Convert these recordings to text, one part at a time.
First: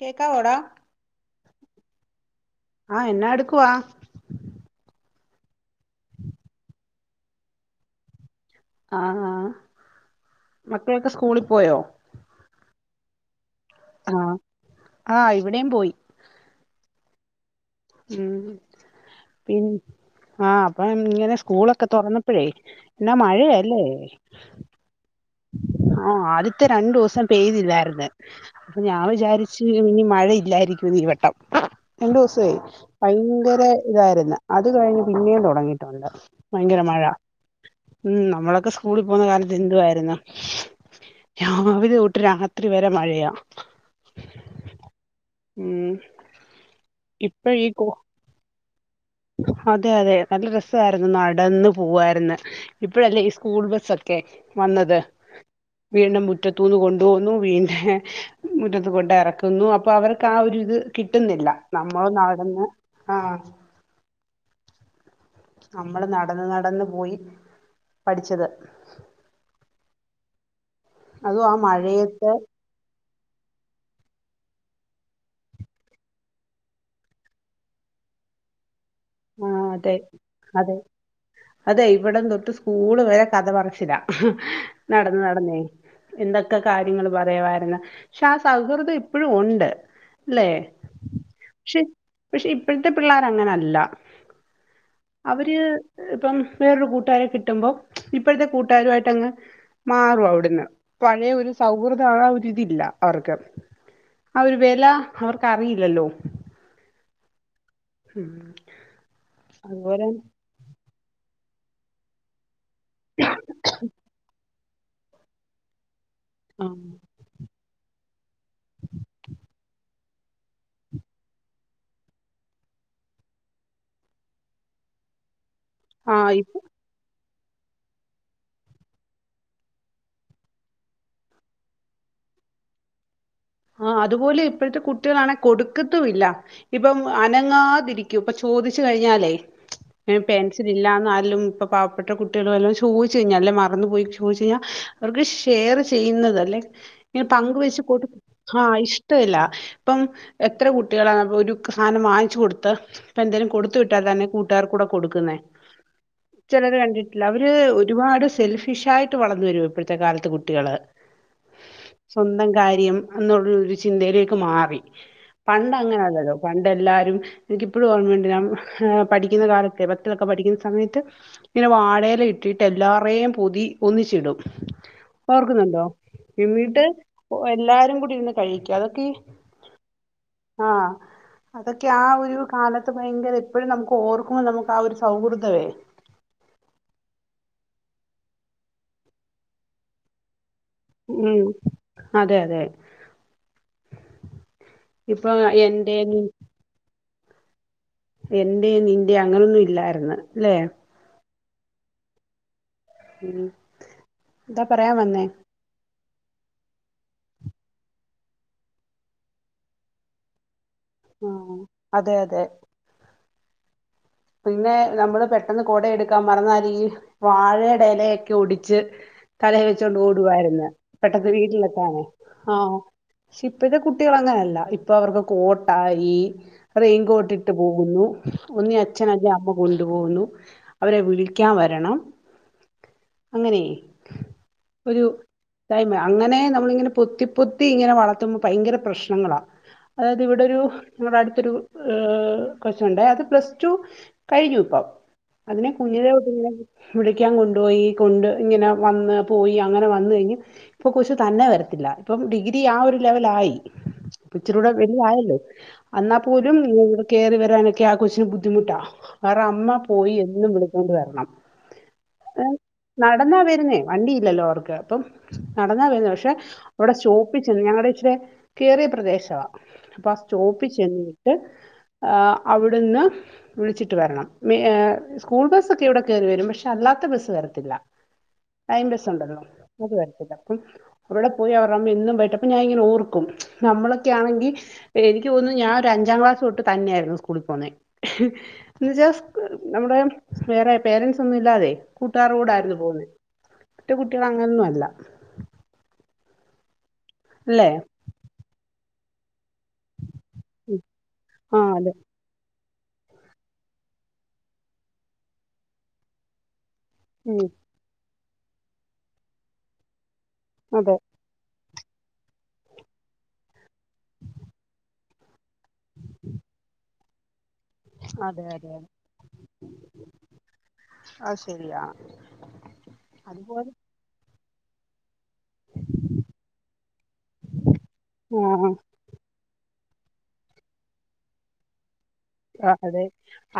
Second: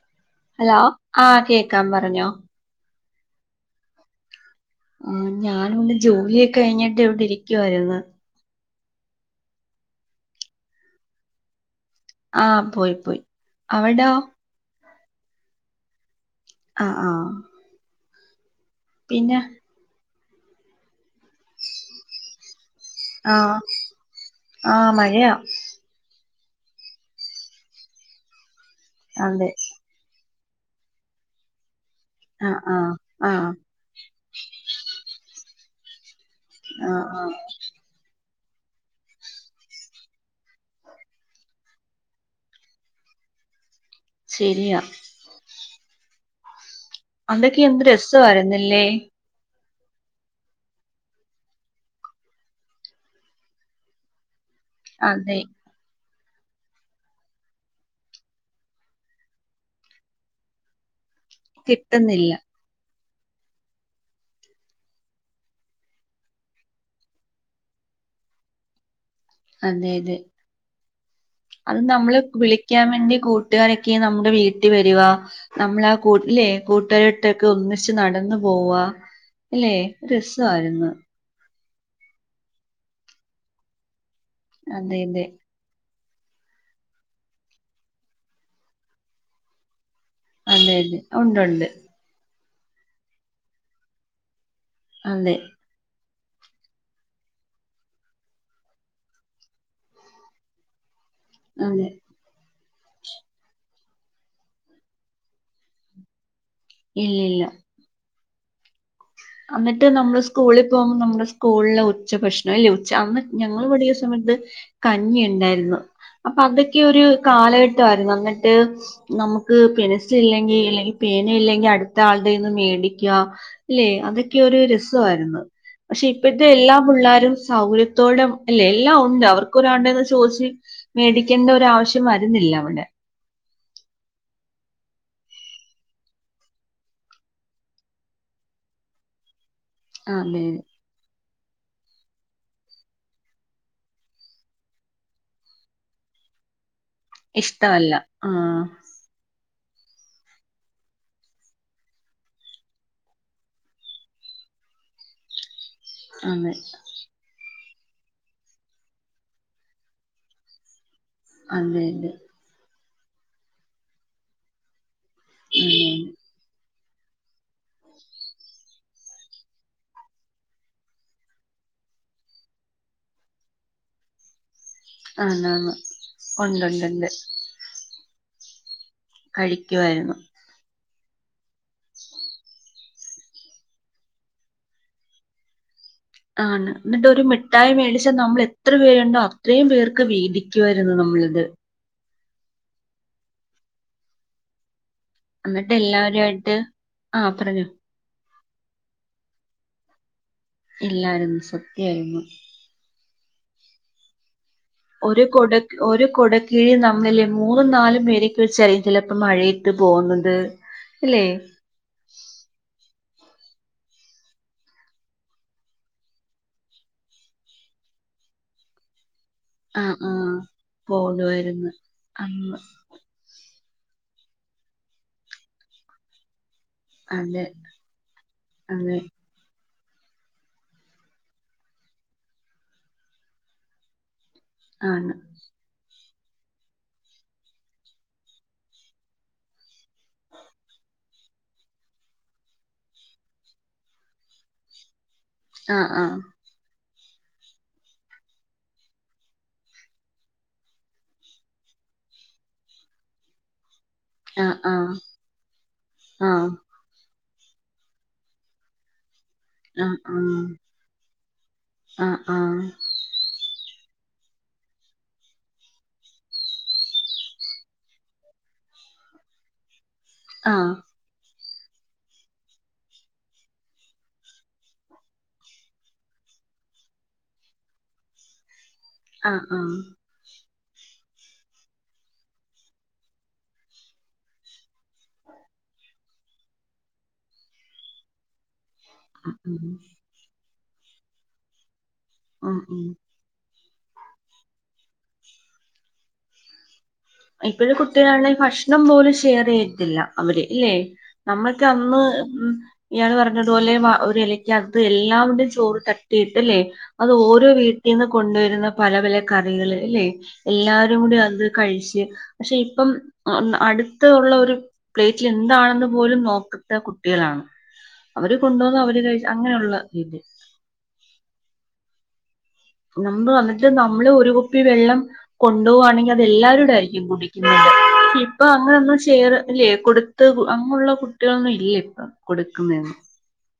കേക്കാവോടാ hello ആഹ് കേക്കാം പറഞ്ഞോ ആഹ് എന്നാടുക്കുവാ ആഹ് ഞാനുന്ന് ജോലിയൊക്കെ കഴിഞ്ഞിട്ട് ഇവിടെ ഇരിക്കുവാര്ന്ന് ആ ആ മക്കളൊക്കെ സ്കൂളി പോയോ ആ പോയി പോയി അവടോ ആഹ് ആഹ് ഇവടെം പോയി ആഹ് ആഹ് ഉം പിന്ന ഉം ആ അപ്പങ്ങ് ഇങ്ങനെ സ്കൂളൊക്കെ തൊറന്നപ്പഴേ എന്നാ ആ മഴയാല്ലേ ആ മഴയാ ആ അദ്യത്തെ രണ്ടുസം പെയ്തില്ലാര്ന്ന് അപ്പ ഞാൻ അതെ വിചാരിച്ച് ഇനി മഴ ഇല്ലാരിക്കുന്ന് ഈവട്ടം രണ്ടുസേ ആ ആ ആ ഭയങ്കര ഇതാര്ന്ന് അത് കഴിഞ്ഞ് പിന്നേം തൊടങ്ങിട്ടൊണ്ട് ഭയങ്കര ആ മഴ ആ ഉം നമ്മളൊക്കെ സ്കൂളി പോകുന്ന കാലത്ത് എന്തുവായ്ര്ന്നു രാവിലെ തൊട്ട് രാത്രി വരെ മഴയാ ശെരിയാ ഉം ഇപ്പ അന്നൊക്കെ ഈ എന്ത് കോ രസവായ്രുന്നല്ലേ അതെ അതെ നല്ല രസവാര്ന്ന് നടന്നു പോവാര്ന്ന് ഇപ്പഴല്ലേ ഈ സ്കൂൾ ബസ്സൊ‌ ക്കെ വന്നത് അതെ വീടിന്റെ മുറ്റത്തൂന്ന് കൊണ്ടുപോകുന്നു വീന്റെ മുറ്റത്ത് കൊണ്ടെറക്കുന്നു അപ്പൊ അവർക്കാ ഒരു ഇത് കിട്ടുന്നില്ല നമ്മള് കിട്ടുന്നില്ല നടന്ന് ആഹ് നമ്മള് നടന്ന് നടന്ന് പോയി പഠിച്ചത് അതെ അതെ അതും ആ അത് നമ്മള് മഴയത്ത് വിളി ക്ക്യാൻ വേണ്ടി കൂട്ടുകാരൊക്കെ നമ്മുടെ വീട്ടി വരുവാ നമ്മളാ കൂ ല്ലേ കൂട്ടുകാരാട്ടൊക്ക് ഒന്നിച്ച് നടന്ന് പോവാ ആഹ് അല്ലേ അതെ അതെ രസമായിരുന്നു അതെ ഇവിടം തൊട്ട് സ്കൂള് വരെ കഥ പറച്ചില അതെ നടന്ന് അതെ നടന്നേ എന്തൊക്കെ കാര്യങ്ങള് പറയുവാര്ന്ന് പക്ഷെ ആ സൗഹൃദം ഇപ്പൊഴും ഒണ്ട് ല്ലേ അതെ അതെ ഉണ്ടുണ്ട് പക്ഷെ പക്ഷെ ഇപ്പഴ്ത്തെ പിള്ളാരങ്ങനല്ല അതെ അവര് ഇപ്പം വേറൊരു കൂട്ടുകാരെ കിട്ടുമ്പോ ഇപ്പഴത്തെ കൂട്ടുകാരുവായിട്ടങ്ങ് മാറും അവ്ട്ന്ന് പഴേ ഒ ഒര് അതെ സൗഹൃദ ആ ഒരിതില്ല അവർക്ക് ആ ഒരു വെല അവർക്കറിയില്ലല്ലോ ഇല്ലില്ല ഉം അന്നിട്ട് അതുപോലെ നമ്മള് സ്കൂളി പോവുമ്പം നമ്മുടെ സ്കൂൾല് ഉച്ചഭക്ഷണം ഇല്ല്യെ ചന്ന് ഞങ്ങള് പഠിക്ക്ന്ന സമയത്ത് കഞ്ഞി ഉണ്ടായിരുന്നു അപ്പ ആ അതക്കെ ഒര് കാലഘട്ടം ആയിരുന്നു അങ്ങേൻ ത്തെ നമുക്ക് പെന്സ് ഇല്ലെങ്കി ഇല്ലെങ്കി പേന ഇല്ലെങ്കി അട്ത്ത ആൾടേന്ന് മേടിക്കാ ഇല്ലെ അതൊക്കെ ഒരു രസവായിരുന്ന് പക്ഷെ ആ, ഇപ്പത്തെ എല്ലാം പുള്ളാരും സൗകര്യത്തോടം അല്ലേ എല്ലാം ഒണ്ട് അവർക്ക് ഒരാൾടേന്ന് ചോദിച്ച് മേടിക്കണ്ട ഒരു ആവശ്യം വരുന്നില്ല അവടെ ആ അതുപോലെ ഇപ്പഴ്ത്തെ കുട്ടികളാണെ കൊടുക്കത്തു ഇല്ല ഇപ്പം അനങ്ങാതിരിക്കും ഇപ്പം ചോദിച്ച് കഴിഞ്ഞാലേ അതെ പെൻസില് ഇല്ലാന്ന് ആര്ലും ഇപ്പം പ പ്പട്ട കുട്ടികള് വല്ലോം ചോദിച്ചു കഴിഞ്ഞ അല്ലേ മറന്നു പോയി ചോഴിച്ചു കഴിഞ്ഞ അവർക്ക് ഷെയറ് ചെയ്യുന്നത് അല്ലെ ഇങ്ങനെ പങ്ക് വെച്ച് ഇഷ്ടമല്ല കൊട് ആഹ് ഇഷ്ടവില്ല ഇപ്പം എത്ര കുട്ടികളാണ് ഒരു സാനം വാങ്ങിച്ചു കൊടുത്ത ഇപ്പം എന്തേലും കൊടുത്ത് വിട്ടാ തന്നെ കൂട്ടുകാർക്കൂടെ കൊടുക്ക്ന്ന് അതെ ചെലര് കണ്ടി ട്ടില്ല അവര് ഒരുപാട് സെൽഫിഷ് ആയിട്ട് വളന്ന് വരുവ ഇപ്പഴ്ത്തെ കാലത്തെ കുട്ടികള് അത് തന്നെ സ്വന്തം കാര്യം എന്നുള്ള ഒരു ചിന്തയിലേക്ക് മാറി പണ്ട് അങ്ങന അല്ലല്ലോ പണ്ട് എല്ലാരും എനിക്കിപ്പഴും ഓർമയുണ്ട് നം ഹേ പഠിക്കുന്ന കാലത്തെ പത്തിലൊക്കെ പഠിക്കുന്ന സമയത്ത് ഇങ്ങനെ വാഴയെല ഇട്ടിട്ട് എല്ലാറെം പൊതി ഒന്നിച്ചിടും ഇപ്പ ആന്നാന്ന് ഓർക്കുന്നുണ്ടോ എന്നീട്ട് ഉണ്ടുണ്ടുണ്ട് എല്ലാരും കൂടി ഇരുന്ന് കഴിക്കും അതൊക്കെ കഴിക്കുവാഴിരുന്നു ആ അതൊക്കെ ആ ഒരു കാലത്ത് ഭയങ്കര ഇപ്പഴും നമുക്ക് ഓർക്കുമ്പം നമുക്ക് ആ ഒര് സൗഹൃദവേ ആണ് ന്നിട്ട് ഒര് മിട്ടായി മേടിച്ച നമ്മള് എത്ര പേരുണ്ടോ അത്രയും പേർക്ക് വീദി ഉം അതെ അതെ ഇപ്പം എന്നിട്ട് എന്റെ നി എല്ലാവരുമായിട്ട് ആ പറഞ്ഞോ എന്റെ നിന്റെ അങ്ങനൊന്നു ഇല്ലായിര്ന്ന് ല്ലേ ഇല്ലായിരുന്ന് സത്യായിരുന്നു ഉം എന്താ പറയാം ഒരു കൊട ഒരു കൊട കീഴിൽ നമ്മളില്ലേ മൂന്നും നാലും പേരെക്കെ വെച്ചാരിക്കില്ലേ ഇപ്പം മഴയത്ത് പോന്നത് ഇല്ലേ ആ അതെ അതെ പിന്നെ നമ്മള് പെട്ടെന്ന് കൊട എടുക്കാം മറന്നാല് വാഴേടെ എലെയെക്കെ ഒടിച്ച് തലേ ആ വെച്ചോണ്ട് ആ ഓടുവായ്ര്ന്ന് പെട്ടെന്ന് പോകുമായിരുന്നു വീട്ടിലെത്താന് ആ അന്ന് പക്ഷെ ഇപ്പഴ്ത്ത കുട്ടികള് അങ്ങനല്ല ഇപ്പ അവർക്ക് കോട്ടായി റെയിൻകോട്ട് അതെ ഇട്ട് പോവുന്നു ഒന്നീ അ അതെ രെ അമ്മ കൊണ്ടുപോവുന്നു അവരെ വിളിക്കാം വരണം അങ്ങനെ ഒരു ആണ് ത്തായ്മയ അങ്ങനെ നമ്മളിങ്ങനെ പൊത്തിപ്പൊത്തി ഇങ്ങനെ വളത്തുമ്പം ഭയങ്കര പ്രശ്നങ്ങളാ അതായത് ഇവിടെ ഒരൂ നമ്മടെ അടുത്തൊരൂ ഏ കൊച്ചൊണ്ടേ അത് പ്ലസ് ടു കഴിഞ്ഞു ഇപ്പം അതിനെ ആ ആ കുഞ്ഞിലെതൊട്ടിങ്ങനെ വിളിക്കാൻ കൊണ്ടുപോയി കൊണ്ട് ഇങ്ങനെ വന്ന് പോയി അങ്ങനെ വന്ന് കഴിഞ്ഞ് ഇപ്പം കൊച്ച് തന്നെ വരത്തില്ല ഇപ്പം ഡിഗ്രി ആ ഒരു ലെവലായി ആ ഇച്ചിരൂടെ ആ ആ വലുതായല്ലോ അന്നാ ആ പോലും ഇവിടെ കയറി വരാനൊക്കെ ആ കൊച്ചിന് ബുദ്ധി ബുദ്ധിമുട്ടാ അവര്ട അമ്മ പോയി എന്നും വിളിച്ചോണ്ട് വരണം ആ ആ ഏ ആ നടന്നാ വരുന്നേ വണ്ടി ഇല്ലല്ലോ അവർക്ക് അപ്പം നടന്നാ വരുന്നെ പക്ഷെ അവിടെ സ്റ്റോപ്പിച്ചെന്ന് ഞങ്ങടെ ഇച്ചിരി കേറിയ പ്രദേശമാണ് പാസ് ആഹ് സ്റ്റോപ്പിച്ചെന്നിട്ട് ഏ അവിടുന്ന് വിളിച്ചിട്ട് വരണം സ്കൂൾ ബസ് ഒക്കെ ഇവിടെ കയറി വരും പക്ഷെ അല്ലാത്ത ബസ്സ് വരത്തില്ല. യിമ്പസ് ഉണ്ടല്ലോ ആഹ് ആഹ് അത് വരത്തില്ല അപ്പം അവിടെ പോയി അവരുടെമ്മ എന്നും പോയിട്ട് അപ്പൊ ഞാൻ ഇങ്ങനെ ഓർക്കും നമ്മളൊക്കെ ആണെങ്കിൽ എനിക്ക് തന്നുന്നു ഞാന ഒരു അഞ്ചാം ക്ലാസ് തൊട്ട് തന്നെയായിരുന്നു സ്കൂളിൽ പോന്ന എന്ന് വച്ചാ ആഹ് ആഹ് നമ്മുടെ വേറെ പേരൻറ്സ് ഒന്നും ഇല്ലാതെ കൂട്ടുകാർ ആഹ് കൂടായിരുന്നു ഉം പോകുന്നത് മറ്റേ കുട്ടികൾ അങ്ങനൊന്നും അല്ല ഇപ്പഴ അല്ലേ ഒരു കുട്ടികളാണ്ഈ ഭക്ഷണം പോലും ഷെയർ ചെയ യ്യത്തില്ല അവര് ഇല്ലേ ആ നമ്മളൊക്കെ അതെ അന്ന് ഉ ഇയാള് പറഞ്ഞതുപോലെ ഒരു ഇലക്ക് അകത്ത് എല്ലാവരുടെയും ചോറ് തട്ടിയിട്ട ല്ലേ അത് ഉം, ഓരോ വീട്ടിൽ നിന്ന് കൊണ്ടുവരുന്ന പല പല കറികൾ അല്ലെ അതെ എല്ലാരും കൂടി അത് കഴിച്ച പക്ഷെ ഇപ്പം അടുത്ത ഉള്ള ഒരു പ്ലേറ്റിൽ എന്താണെന്ന് പോലും നോക്കത്ത കുട്ടികളാണ് അവര് അതെ അതെ കൊണ്ടുവന്ന് അവര് കഴ അങ്ങനെയുള്ള ഇതില് ആഹ് ശരിയാാ നമ്മള് വന്നിട്ട് നമ്മള് ഒരു കുപ്പി വെള്ളം കൊണ്ടുപോവുകവാണെങ്കിൽ അത് എല്ലാരൂട ആയിരിക്കും കുടിക്കുന്നുണ്ട് ഇപ്പൊ ആ അങ്ങനെ ഒന്നും ചെയറ്ല്ല ഇല്ലെ കൊട് അങ്ങുള്ള കുട്ടികളൊന്നും ഇല്ല ഇപ്പൊ ആഹ അതെ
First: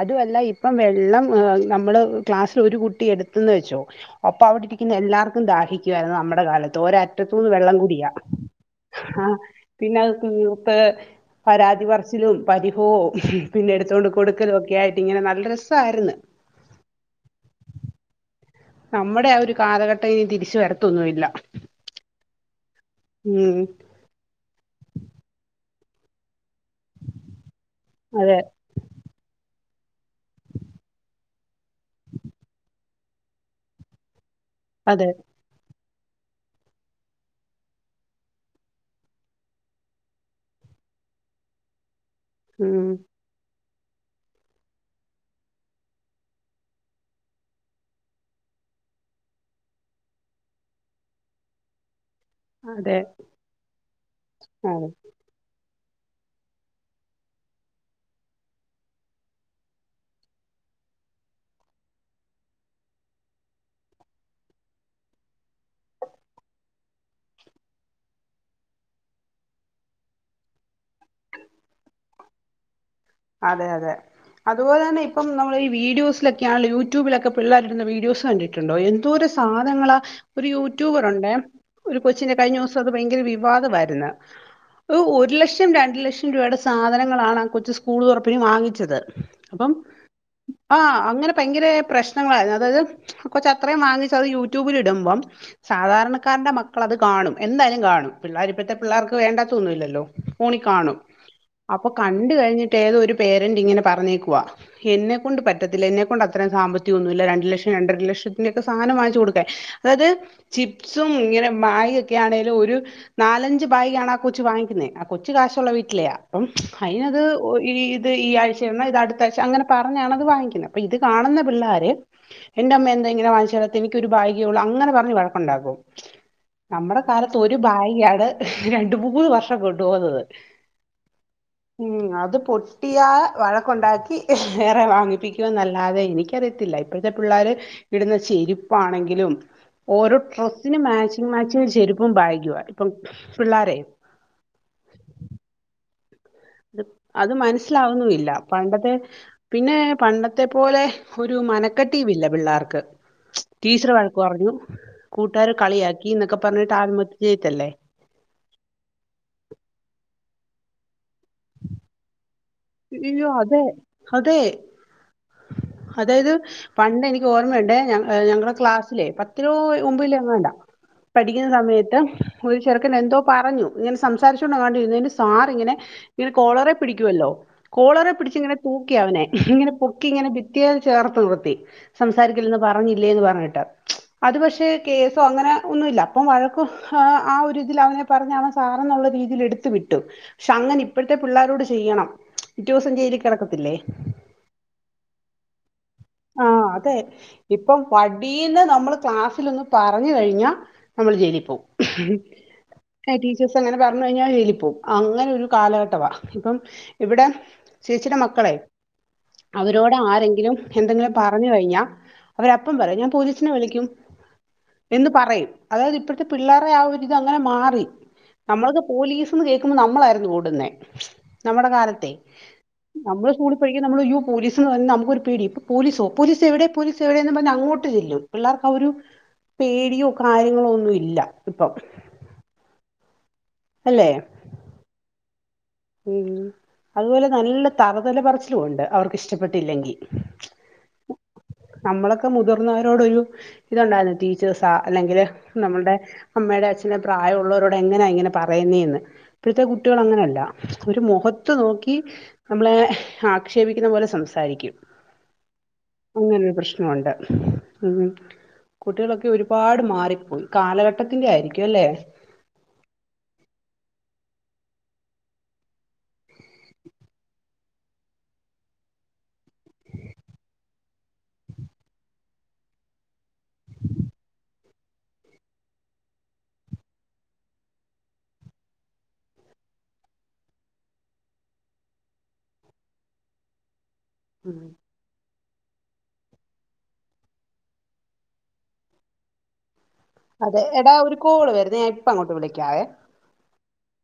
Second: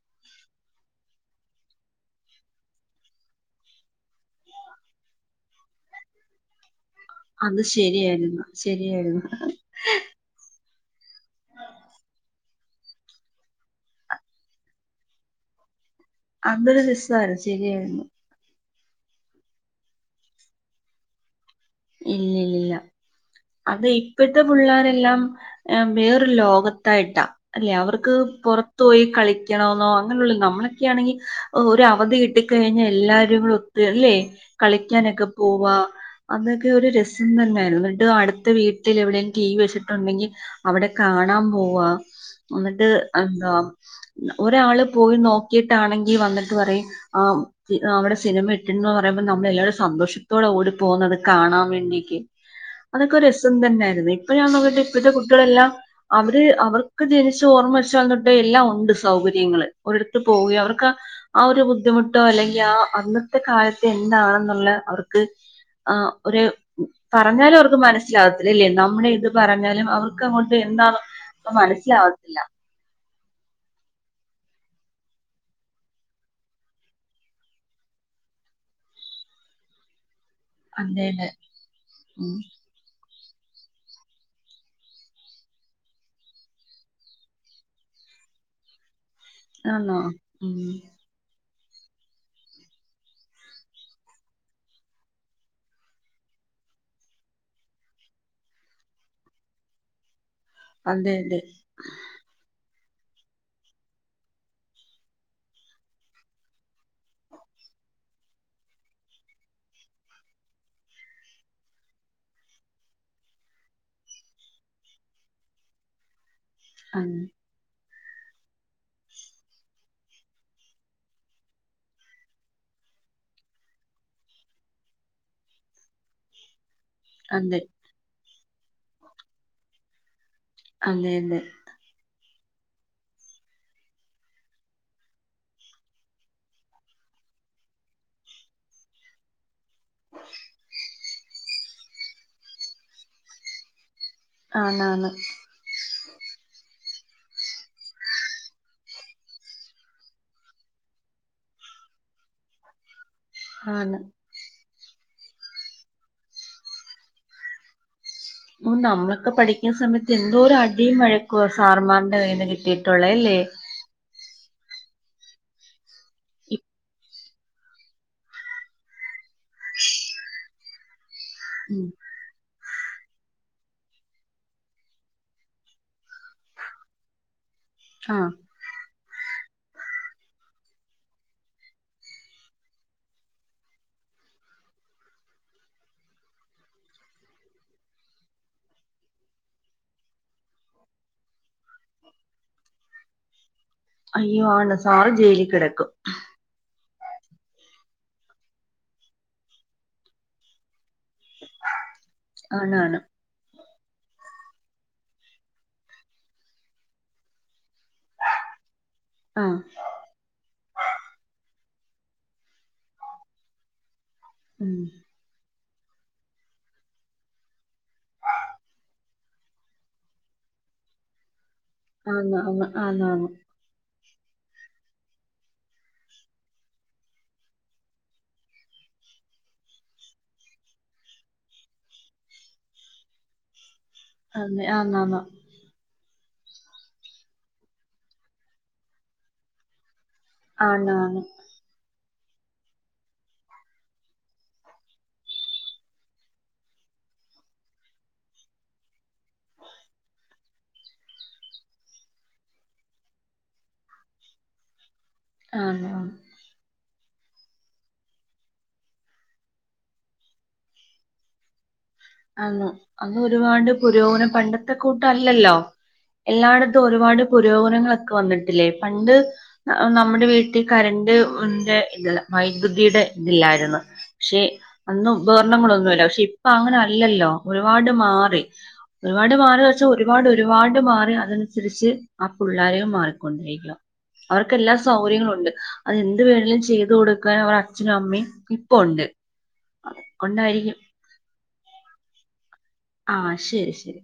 അതുമല്ല ഇപ്പം വെള്ളം നമ്മള് ക്ലാസ്സിൽ ഒരു കുട്ടി എടുത്തന്ന് വെച്ചോ അപ്പൊ അവിടെ ഇരിക്കുന്ന എല്ലാർക്കും ദാഹിക്കുയിരുന്നു നമ്മുടെ കാലത്ത് ഒ മുറ്റത്തുന്ന് അത് വെള്ളം കുടിയാ ശരിയായിരുന്നു ശരിയായിരുന്നു ആഹ പിന്നെ അഹ് തീർത്ത് പരാതി പർച്ചിലും പരിഭവും പിന്നെ എടുത്തുക കൊണ്ട് കൊടുക്കലൊക്കെ ആയിട്ട് ഇങ്ങനെ നല്ല രസമായിരുന്നു. അന്തൊരു രസ ശരിയായിരുന്നു നമ്മുടെ ആ ഒരു കാലഘട്ടം ഇനി തിരിച്ച വരത്തൊന്നുമില്ല ഇല്ലല്ലില്ല ഉം അത് ഇപ്പോഴത്തെ പിള്ളേരെല്ലാം വേറൊരു ലോക യിട്ട അല്ലെ അവർക്ക് അതെ പുറ പോയി കളിക്കണമെന്നോ അങ്ങനെയുള്ളള്ള നമ്മളൊക്കൊണെങ്കിൽ് ഒരു അവധി കിട്ടിക്കഴിഞ്ഞാൽ എല്ലാവാരും അല്ലെ അതെ കളിക്കാനൊക്കെ പോവാ അന്നെക്കെ ഒരു രസം തന്നെയായിരുന്നു എന്നിട്ട് അടുത്ത വീട്ടിൽ എവിടെും ടീ വെച്ചിട്ടുണ്ടെങ്കിൽ അവിടെ കാണാൻ പോവാ എന്നിട്ട് ഉം എന്താ ഒരാള് പോയി നോക്കിട്ടാണെങ്കിൽ വന്നിട്ട് പറയും ആ അവിടെ സിനിമ ഇട്ടിന്ന് പറയുമ്പോ നമ്മളെല്ലാവരും സന്തോഷത്തോടെ ഓടി പോകുന്നത് കാണാൻ വേണ്ടിക്കും അതെ അതൊക്കെ രസം തന്നെയായിരുന്നു ഇപ്പൊ ഞാൻ നോക്കിട്ട് അതെ ഇപ്പഴത്തെ കുട്ടികളെല്ലാം അവര് അവർക്ക് ജനിച്ച ഓർമ്മ വച്ചന്നിട്ട എല്ലാം ഉണ്ട് സൗകര്യങ്ങള് ഒരിടത്ത് പോവയും അവർക്ക് ആഹ് ഒരു ബുദ്ധിമുട്ടോ അല്ലെങ്കിൽ ആ അന്നത്തെ കാലത്ത് എന്താണെന്നുള്ള അവർക്ക് ആഹ് ഒര് പറഞ്ഞാലും അവർക്ക് മനസ്സിലാകത്തില്ലല്ലേ നമ്മുടെ ഇത് പറഞ്ഞാലും അവർക്ക് അങ്ങോട്ട് എന്താണോ അപ്പ മനസ്സിലാവത്തില്ല അതെ അതെ അതുപോലെ തന്നെപ്പ നമ്മൾ ഈീഡിയോസൊക്കെയണല്ല യൂട്യൂബിലൊക്കെ പിള്ളേരിടുന്ന വീഡോ കണ്ടി് ണ്ടോ എന്തോര സാധനങ്ങ ഒരു അതെ അതെ യൂട്യൂബറുണ്ട് ഒരു കൊച്ചിന്റെ ഉം കഴിഞ്ഞ സം അത് ഭയങ്കര വിവാദമായിരുന്നു ഒരു ലക്ഷം രണ്ടു ലക്ഷം രൂപയുടെ സാധനങ്ങളാണ് കൊച്ചു സ്കൂൾ തുറപ്പിന് വാങ്ങിച്ചത് അപ്പം ആണോ ഉം ആ അങ്ങനെ ഭയങ്കര പ്രശ്നങ്ങളായിരുന്നു അതായത് കൊറച്ച അത്രയും വാങ്ങിച്ച അത് യൂട്യൂബില ഇടുമ്പം സാധാരണക്കാരന്റെ മക്കള അത് കാണും എന്തായാലും കാണും പിള്ളേർ ഇപ്പോഴത്തെ പിള്ളേർക്ക് വേണ്ടാത്തൊന്നുംല്ലല്ലോ ണ കാണും അതെ അതെ അപ്പൊ കണ്ട കഴിഞ്ഞിട്ട് ഏതോ ഒരു പേരന്റ് ഇങ്ങനെ പറഞ്ഞേക്കുവ എന്നെക്കൊണ്ട് പറ്റത്തില്ല എന്നെക്കൊണ്ട് അത്രം സാമ്പത്തികംൊന്നുമ ഇല്ല രണ്ടു ലക്ഷം രണ്ട രര ലക്ഷത്തിന്റെറെൊക്കെ സാധന വാങ്ങച്ച് കൊടുക്കേ അതായത് ചിപ്സും ഇങ്ങനെ വായ ഒക്കെ ആണെങ്കലും ഒരു നാലഞ്ചു ബഗാണ് ആ കൊച്ചു വാങ്ങിക്കുന്നത് ആ കൊച്ചു കാശുള്ള വീട്ടിലെയ അപ്പം അതെ അയിനത് ഓഹ് ഇത് ഈ ആഴ്ച എന്നൽ ഇത് അടുത്ത ആഴ്ച അങ്ങനെ പറഞ്ഞാണ്ത് വാങ്ങിക്കുന്നത് അപ്പൊ ഇത് കാണുന്ന പിള്ളാര് എന്റെ അമ്മ എന്തെങ്ങനെ വാങ്ങിച്ചുരാത്ത എനിക്കൊരു ഭാഗ്യേ ഉള്ളു അങ്ങനെ പറഞ്ഞ് വഴക് ണ്ടാകും നമ്മുടെ കാലത്ത് ഒരു അതെ ഭാഗ്യാണ് രണ്ട് മൂന്ന് വർഷം കൊണ്ടു പോകുന്നത് അങ്ങേ ന്നെ ഉം അ അത് പൊട്ടിയാ വഴക്കുണ്ടാക്കി വേറെ വാങ്ങിപ്പിക്കുമെന്നല്ലാതെ എനിക്കറിയത്തില്ല ഇപ്പോഴ്ത്തെ പിള്ളേർ ഇടുന്ന ചെരിപ്പാണെങ്കിലും ഓരോ ഡ്രസ്സിന് മാച്ചിങ്ങ് മാച്ചിങ് ചെരുപ്പും ബാഗി ഇപ്പം പിള്ളാരേ ആണ് ആണ് അത് മനസ്സിലാവുന്നു ല്ല പണ്ടത്തെ പിന്നെ പണ്ടത്തെ പോലെ ഒരു മനക്കെട്ടിയും ഇല്ല പിള്ളേർക്ക് ടീച്ചർ ആണ് വഴക്ക് പറഞ്ഞു കൂട്ടുകാര് കളിയാക്കി എന്നൊക്കെ പറഞ്ഞിട്ട് ആത്മഹത്യ ചെയ്തല്ലേ ഓ നമ്മളൊക്കെ പഠിക്കുന്ന സമയത്ത് എന്തോ ഒരു അടിയും വഴക്കുവാ സാർമാറിന്റെ കയ്യിൽ നിന്ന് യ്യോ അതെ അതെ അതായത് ഇപ് പണ്ട് എനിക്ക് ഓർമ്മയുണ്ട് ഞ ഞങ്ങളടെ ക്ലാസ്സിലേ പത്തിറമുമ്പില ങാണ്ട പഠിക്കുന്ന ഉം സമയത്ത് ഒരു ചെറുക്കൻ എന്തോ പറഞ്ഞു ഇങ്ങനെ സംസാരിച്ചോണ്ട രുന്നതിന് സാറി ഇങ്ങനെ കോളറെ പിടിക്കുവല്ലോ കോളറെ ആഹ് പിടിച്ച് ഇങ്ങനെ തൂക്കി അവനെ ഇങ്ങനെ പൊക്കി ഇങ്ങനെ ഭിത്തിയൽ ചേർത്ത് നിർത്തി സംസാരിക്കില്ലന്ന് പറഞ്ഞില്ലേന്ന് പറഞ്ഞിട്ട് അത് പക്ഷേ കേസോ അങ്ങനെ ഒന്നുംല്ല അപ്പം വഴക്കും ആഹ് ആ ഒരുതി ഇതില് ങ്ങനെ പറഞ്ഞൻ സാർന്നുള്ള രീതിയിൽ എടുത്തു വിട്ടും പക്ഷെ അങ്ങനെ ഇപ്പോഴത്തെ പിള്ളാരോട് ചെയ്യണം പിറ്റേ സം ജയിലിൽ കിടക്കത്തില്ലേ അയ്യോ ആണ് സാറ് ജയില് കിടക്കും ആഹ് അതെ ഇപ്പം വടിന്ന് നമ്മൾ ക്ലാസ്സിലൊന്ന് പറഞ്ഞു കഴിഞ്ഞാൽ നമ്മൾ ജയിലിൽ പോവും ആണ് ആണ് അ [unintelligible] ചേർസ് എങ്ങനെ പറഞ്ഞു കഴിഞ്ഞാൽ ജയിൽപ്പോകും അങ്ങനെ ഒരു കാലഘട്ടമാണ് ഇപ്പം ഇവിടം ചേച്ചി ടെ മക്കളെ ആഹ് അവരോട് ആരെങ്കിലും എന്തെങ്കിലും പറഞ്ഞു കഴിഞ്ഞാൽ അവരപ്പം പറയും ഞാൻ പോലീസിനെ വിളിക്കും ഉം എന്ന് പറയും അതായത് ഇപ്പോഴത്തെ പിള്ളേരെ ആ ഒരുരിത അങ്ങനെ മാറി നമ്മളക്ക് പോലീസ്ന്ന് കേൾക്കുമ്പോ നമ്മളായിരുന്നു ഓടുന്നെ നമ്മുടെ കാലത്ത് തെ ആന്ന് ആന്ന് ആന്ന് നമ്മള് ആന്ന് സ്കൂളിൽ പഠിക്കുമ്പോ നമ്മള് യ്യോ പോലീസി നമുക്കൊരു പേടി പോലീസോ പോലീസ് എവിടെ പോലീസ് എവിടെയന്ന് പറഞ്ഞാ അങ്ങോട് ചെല്ലും പിള്ളർക്ക ആ ഒരു പേടിയോ കാര്യങ്ങളോ ഒന്നും ഇല്ല ഇപ്പം അല്ലേ ആന്നെ ആന്നന്ന ഉംമ് അതുപോലെ നല്ല തറ്തല പറച്ചിലും ഉണ്ട് അവർക്കിഷ്ടപ്പെട്ടില്ലെങ്കിൽ ആണ് ആണ് നമ്മളൊക്കെ മുതിർന്നവരോട ഒരു ഇത്ണ്ടായിരുന്നു ടീച്ചേഴ്സാ അല്ലെങ്കില് നമ്മളുടെ അമ്മയുടെ അച്ഛന പ്രായമുള്ളവരോട് എങ്ങനാ ഇങ്ങനെ പറയുന്നേ ന്ന് ഇപ്പോഴത്തെ കുട്ടികൾ അങ്ങനെയല്ല ഒരു മുഖത്ത് നോക്കി നമ്മളെ ആക്ഷേപിക്കുന്ന പോലെ സംസാരിക്കും ആഹ് അങ്ങനെരു പ്രശ്നമുണ്ട് ഉം കുട്ടികളൊക്കെ ഒരുപാട് മാറിപ്പോയി കാലഘട്ടത്തിന്റെ ആയിരിക്കും അല്ലേ ആന്ന് അന്ന് ഒരുപാട് പുരോഗന പണ്ടത്തെ കൂട്ടല്ലല്ലോ എല്ലായിടത്തും ഒരുപാട് പുരോഗനങ്ങളൊക്കെ വന്നിട്ടില്ലേ പണ്ട് നമ്മുടെ വീട്ടിൽ കരണ്ട്ന്റെ ഇതല്ല വൈദ്യുതിയുടെ ഇതില്ലായിരുന്നു പക്ഷെ അന്നും ഉപകരണങ്ങളൊന്നുമില്ല പക്ഷെ ഇപ്പ അങ്ങനെ അല്ലല്ലോ ഒരുപാട് മാറി ഒരുപാട് മാറി വെച്ചാ ഒരുപാട് ഒരുപാട് മാറി അതനുസരിച്ച് ആ പിള്ളാരെയും മാറിക്കൊണ്ടിരിക്ക ഉം അവർക്കെല്ലാ സൗകര്യങ്ങളുണ്ട് അതെന്ത് വേണങ്കിലും ചെയ്ത് കൊടുക്കാൻ അവരുടെ അച്ഛനും അമ്മയും ഇപ്പ ഉണ്ട് അതെ കൊണ്ടായിരിക്കും എടാ ഒരു കോള് വരുന്നത് ഞാൻ ഇപ്പ അങ്ങോട്ട് വിളിക്കാവെ ആ ശരി ശരി